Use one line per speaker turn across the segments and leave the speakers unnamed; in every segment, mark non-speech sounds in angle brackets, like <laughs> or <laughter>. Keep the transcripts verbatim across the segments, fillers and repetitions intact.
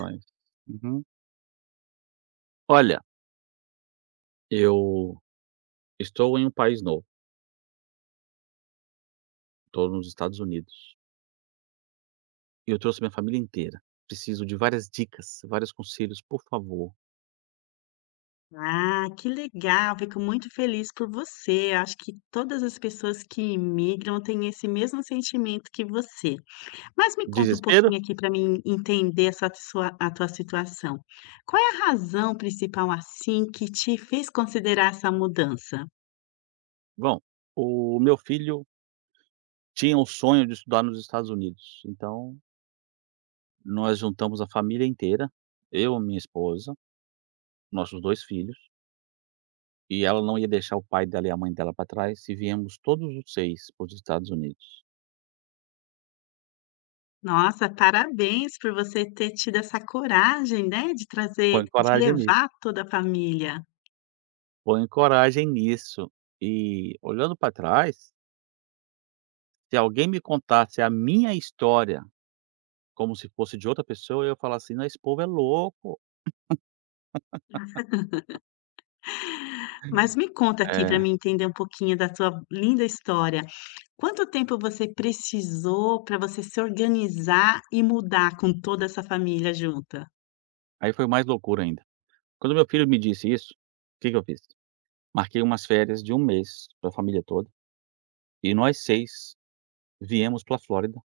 Mas uhum. Olha, eu estou em um país novo, estou nos Estados Unidos, e eu trouxe minha família inteira. Preciso de várias dicas, vários conselhos, por favor.
Ah, que legal! Fico muito feliz por você. Acho que todas as pessoas que imigram têm esse mesmo sentimento que você. Mas me conta um
Desespero?
pouquinho aqui para mim entender essa sua, a tua situação. Qual é a razão principal assim que te fez considerar essa mudança?
Bom, o meu filho tinha o sonho de estudar nos Estados Unidos, então nós juntamos a família inteira, eu, minha esposa, nossos dois filhos, e ela não ia deixar o pai dela e a mãe dela para trás, e viemos todos os seis para os Estados Unidos.
Nossa, parabéns por você ter tido essa coragem, né, de trazer,
Põe
de
coragem nisso.
levar toda a família.
Ponho coragem nisso. E olhando para trás, se alguém me contasse a minha história como se fosse de outra pessoa, eu ia falar assim: "Não, esse povo é louco".
Mas me conta aqui para
É,
mim entender um pouquinho da tua linda história. Quanto tempo você precisou para você se organizar e mudar com toda essa família junta?
aí foi mais loucura ainda. Quando meu filho me disse isso, o que que eu fiz? Marquei umas férias de um mês para a família toda, e nós seis viemos para a Flórida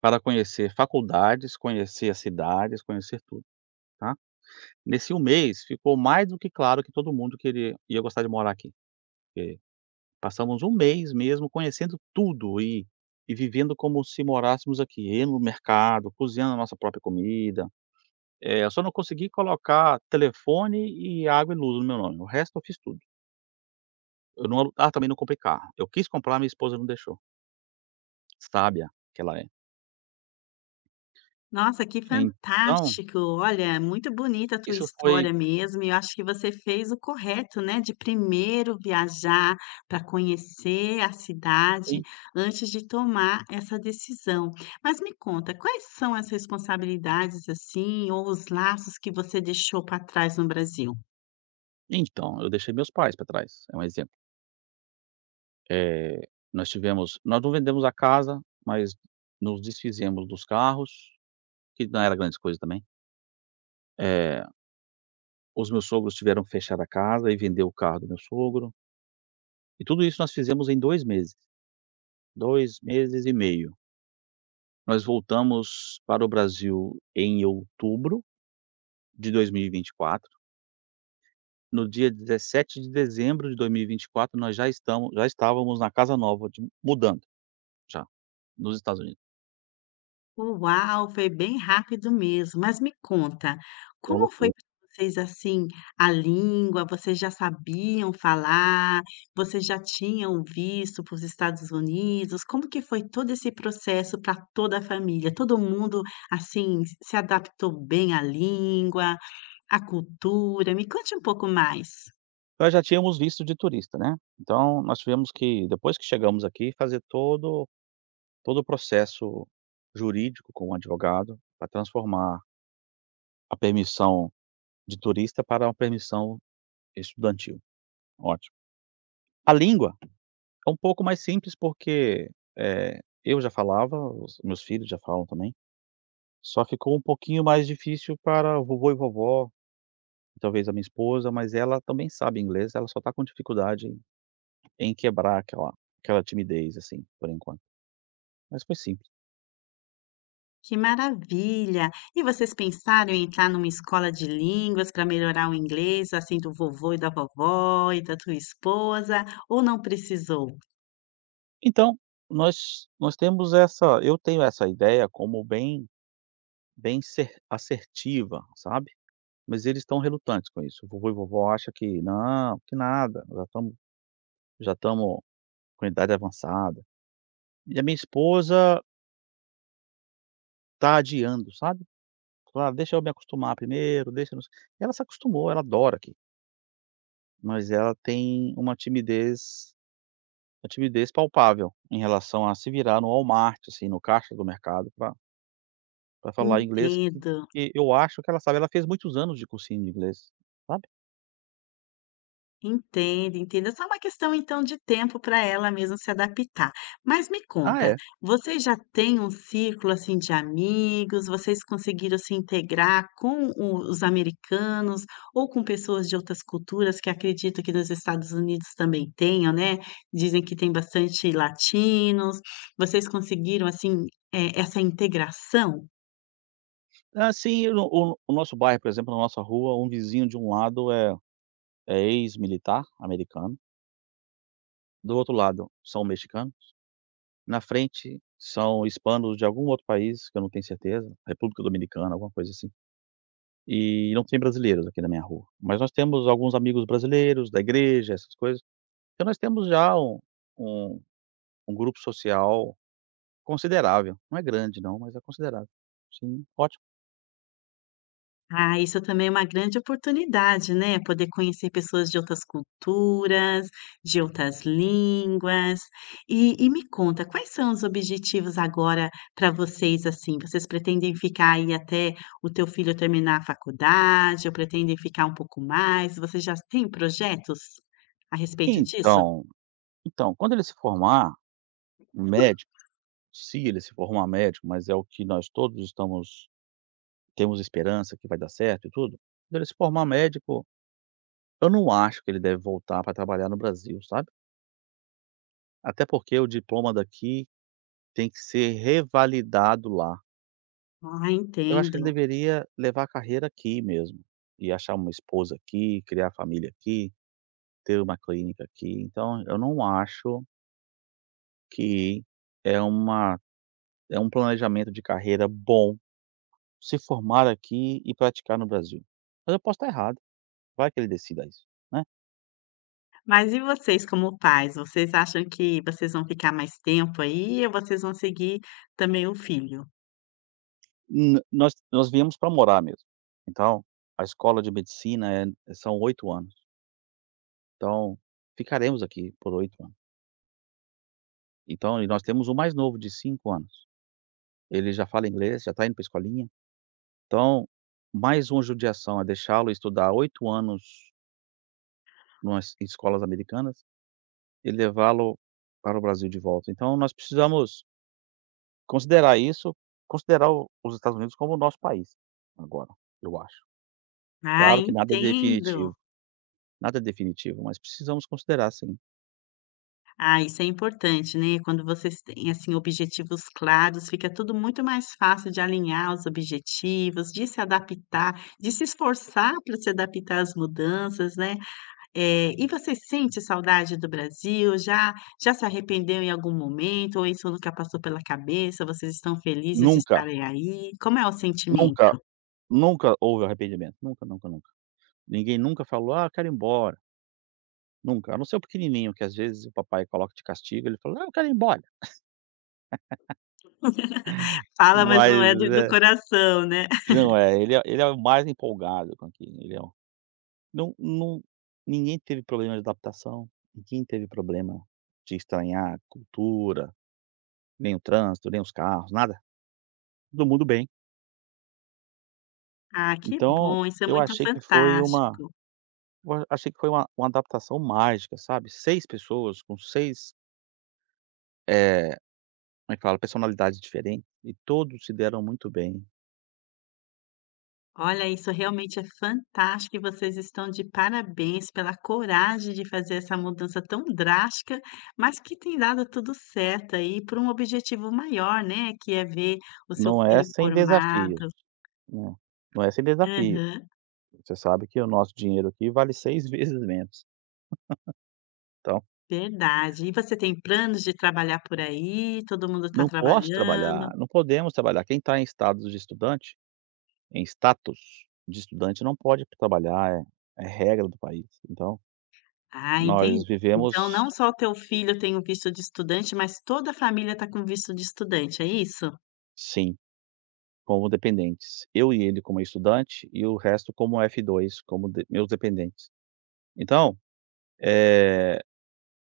para conhecer faculdades, conhecer as cidades, conhecer tudo, tá. Nesse um mês ficou mais do que claro que todo mundo queria ia gostar de morar aqui. Passamos um mês mesmo conhecendo tudo e e vivendo como se morássemos aqui, indo no mercado, cozinhando a nossa própria comida. Eh, eu só não consegui colocar telefone e água e luz no meu nome, o resto eu fiz tudo. Eu não alu ah, Também não comprei carro. Eu quis comprar, minha esposa não deixou, sábia que ela é.
Nossa, que
Então,
fantástico! Olha, muito bonita a tua
isso
história
foi
mesmo, e eu acho que você fez o correto, né, de primeiro viajar para conhecer a cidade
em
antes de tomar essa decisão. Mas me conta, quais são as responsabilidades assim, ou os laços que você deixou para trás no Brasil?
então, eu deixei meus pais para trás, é um exemplo. Eh, nós tivemos nós não vendemos a casa, mas nos desfizemos dos carros, que não era grandes coisa também. Eh Os meus sogros tiveram que fechar a casa e vender o carro do meu sogro. E tudo isso nós fizemos em dois meses, dois meses e meio. Nós voltamos para o Brasil em outubro de dois mil e vinte e quatro. No dia dezessete de dezembro de dois mil e vinte e quatro, nós já estamos já estávamos na casa nova de mudando já, nos Estados Unidos.
Uau, foi bem rápido mesmo. Mas me conta,
Uma
como foi
loucura.
para vocês, assim, a língua? Vocês já sabiam falar? Vocês já tinham visto para os Estados Unidos? Como que foi todo esse processo para toda a família? Todo mundo, assim, se adaptou bem à língua, à cultura? Me conte um pouco mais.
Nós já tínhamos visto de turista, né. Então nós tivemos que, depois que chegamos aqui, fazer todo todo o processo jurídico com o advogado para transformar a permissão de turista para uma permissão estudantil. Ótimo. A língua é um pouco mais simples porque, eh, eu já falava, os meus filhos já falam também, só ficou um pouquinho mais difícil para vovô e vovó, talvez a minha esposa, mas ela também sabe inglês, ela só está com dificuldade em em quebrar aquela aquela timidez, assim, por enquanto, mas foi simples.
Que maravilha! E vocês pensaram em entrar numa escola de línguas para melhorar o inglês, assim, do vovô e da vovó e da tua esposa, ou não precisou?
Então, nós nós temos essa eu tenho essa ideia como bem bem cer assertiva, sabe? Mas eles estão relutantes com isso. O vovô e vovó acha que: "Não, que nada, já estamos já estamos com idade avançada". E a minha esposa tá adiando, sabe. Fala: "Ah, deixa eu me acostumar primeiro, deixa eu não sei". Ela se acostumou, ela adora aqui, mas ela tem uma timidez uma timidez palpável em relação a se virar no Walmart, assim, no caixa do mercado para para falar inglês, que
Entendo.
que eu acho que ela sabe. Ela fez muitos anos de cursinho de inglês, sabe.
Entendo, entendo. É só uma questão então de tempo para ela mesmo se adaptar. Mas me
Ah,
conta,
é,
vocês já têm um círculo assim de amigos? Vocês conseguiram se integrar com o os americanos ou com pessoas de outras culturas que acredito que nos Estados Unidos também tenham, né? Dizem que tem bastante latinos. Vocês conseguiram assim, eh, essa integração?
assim, o o o nosso bairro, por exemplo, na nossa rua, um vizinho de um lado é é ex-militar americano, do outro lado são mexicanos, na frente são hispanos de algum outro país, que eu não tenho certeza, República Dominicana, alguma coisa assim. E não tem brasileiros aqui na minha rua, mas nós temos alguns amigos brasileiros da igreja, essas coisas. Então nós temos já um um um grupo social considerável, não é grande não, mas é considerável. Sim, ótimo.
Ah, isso também é uma grande oportunidade, né? Poder conhecer pessoas de outras culturas, de outras línguas. E, e me conta, quais são os objetivos agora para vocês assim? Vocês pretendem ficar aí até o teu filho terminar a faculdade, ou pretendem ficar um pouco mais? Vocês já têm projetos a respeito disso?
Então então, quando ele se formar um médico se ele se formar médico, mas é o que nós todos estamos temos esperança que vai dar certo e tudo, quando ele se formar médico, eu não acho que ele deve voltar para trabalhar no Brasil, sabe. Até porque o diploma daqui tem que ser revalidado lá.
Ah,
Eu acho que ele
entendo.
deveria levar a carreira aqui mesmo, e achar uma esposa aqui, criar família aqui, ter uma clínica aqui. Então eu não acho que é uma é um planejamento de carreira bom se formar aqui e praticar no Brasil. Mas eu posso estar errado, vai que ele decida isso, né.
Mas e vocês, como pais, vocês acham que vocês vão ficar mais tempo aí ou vocês vão seguir também o filho?
N nós nós viemos para morar mesmo, então a escola de medicina é são oito anos, então ficaremos aqui por oito anos. Então e nós temos o mais novo de cinco anos, ele já fala inglês, já está indo para escolinha, então mais uma judiação é deixá-lo estudar oito anos numas escolas americanas e levá-lo para o Brasil de volta. Então nós precisamos Considerar isso considerar o os Estados Unidos como o nosso país, agora, eu acho.
Ah,
Claro que nada é definitivo,
entendo.
nada é definitivo, mas precisamos considerar sim.
Ah, isso é importante, né, quando vocês têm, assim, objetivos claros, fica tudo muito mais fácil de alinhar os objetivos, de se adaptar, de se esforçar para se adaptar às mudanças, né. Eh, e você sente saudade do Brasil? Já já se arrependeu em algum momento ou isso nunca passou pela cabeça? Vocês estão felizes de
Nunca,
estarem aí? Como é o
nunca,
sentimento?
nunca houve arrependimento, nunca, nunca, nunca. Ninguém nunca falou: "Ah, eu quero ir embora", nunca, a não ser o pequenininho que às vezes o papai coloca de castigo, ele fala: "Ah, eu quero ir embora",
Fala, mas
mas,
não é do do
eh,
coração, né. <laughs>
não é, ele é ele é o mais empolgado com aquilo, ele é o não não ninguém teve problema de adaptação, ninguém teve problema de estranhar a cultura. Nem o trânsito, nem os carros, nada, todo mundo bem.
Ah, que
Então,
bom, isso é
eu
muito
achei que foi uma
fantástico.
eu a- achei que foi uma uma adaptação mágica, sabe, seis pessoas com seis eh, como é que fala, personalidades diferentes e todos se deram muito bem.
Olha, isso realmente é fantástico e vocês estão de parabéns pela coragem de fazer essa mudança tão drástica, mas que tem dado tudo certo aí para um objetivo maior, né, que é ver o seu
Não é
filho
sem desafios,
formado.
né, não é sem desafio.
Aham,
Você sabe que o nosso dinheiro aqui vale seis <laughs> vezes menos. Então,
verdade. E você tem planos de trabalhar por aí? Todo mundo está
não posso
trabalhando?
trabalhar, não podemos trabalhar. Quem está em status de estudante, em status de estudante não pode trabalhar, é é regra do país, então
Ah, entendi.
nós
Então
vivemos,
não só o teu filho tem o visto de estudante, mas toda a família está com visto de estudante, é isso?
sim, como dependentes. Eu e ele como estudante e o resto como f dois como de meus dependentes. Então, eh,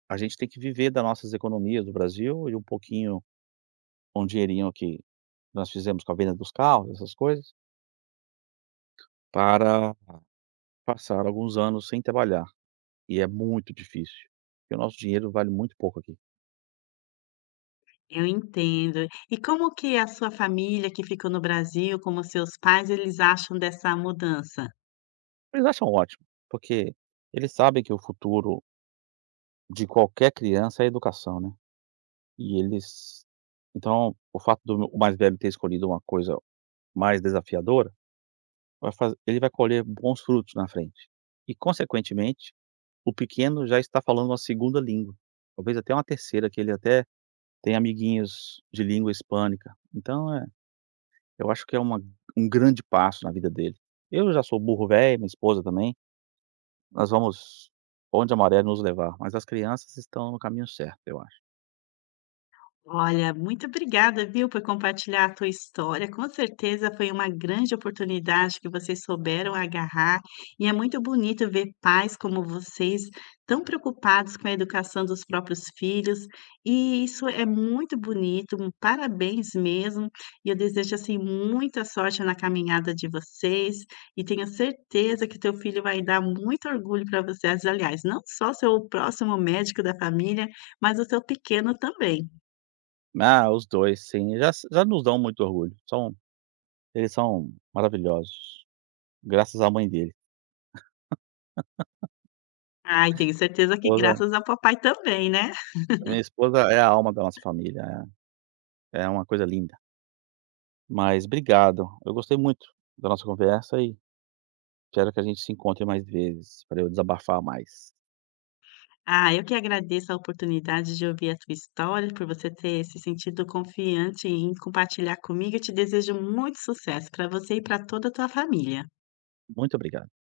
a gente tem que viver das nossas economias do Brasil e um pouquinho um dinheirinho que nós fizemos com a venda dos carros, essas coisas, para passar alguns anos sem trabalhar, e é muito difícil, porque o nosso dinheiro vale muito pouco aqui.
Eu entendo. E como que a sua família que ficou no Brasil, como seus pais, eles acham dessa mudança?
Eles acham ótimo, porque eles sabem que o futuro de qualquer criança é a educação, né. E eles Então, o fato do meu o mais velho ter escolhido uma coisa mais desafiadora, vai faz ele vai colher bons frutos na frente. E, consequentemente, o pequeno já está falando uma segunda língua, talvez até uma terceira, que ele até tem amiguinhos de língua hispânica. Então é, eu acho que é uma um grande passo na vida dele. Eu já sou burro velho, minha esposa também, nós vamos onde a maré nos levar, mas as crianças estão no caminho certo, eu acho.
Olha, muito obrigada, viu, por compartilhar a tua história. Com certeza foi uma grande oportunidade que vocês souberam agarrar, e é muito bonito ver pais como vocês tão preocupados com a educação dos próprios filhos, e isso é muito bonito, um parabéns mesmo, e eu desejo, assim, muita sorte na caminhada de vocês, e tenho certeza que teu filho vai dar muito orgulho para vocês, aliás, não só ser o próximo médico da família, mas o seu pequeno também.
Ah, os dois sim, já s já nos dão muito orgulho, são eles são maravilhosos, graças à mãe dele.
Ai, tenho certeza que
Esposa
graças ao papai também, né.
Minha esposa é a alma da nossa família, é é uma coisa linda. Mas obrigado, eu gostei muito da nossa conversa e espero que a gente se encontre mais vezes, para eu desabafar mais.
Ah, eu que agradeço a oportunidade de ouvir a tua história, por você ter se sentido confiante em compartilhar comigo e te desejo muito sucesso para você e para toda a tua família.
Muito obrigado.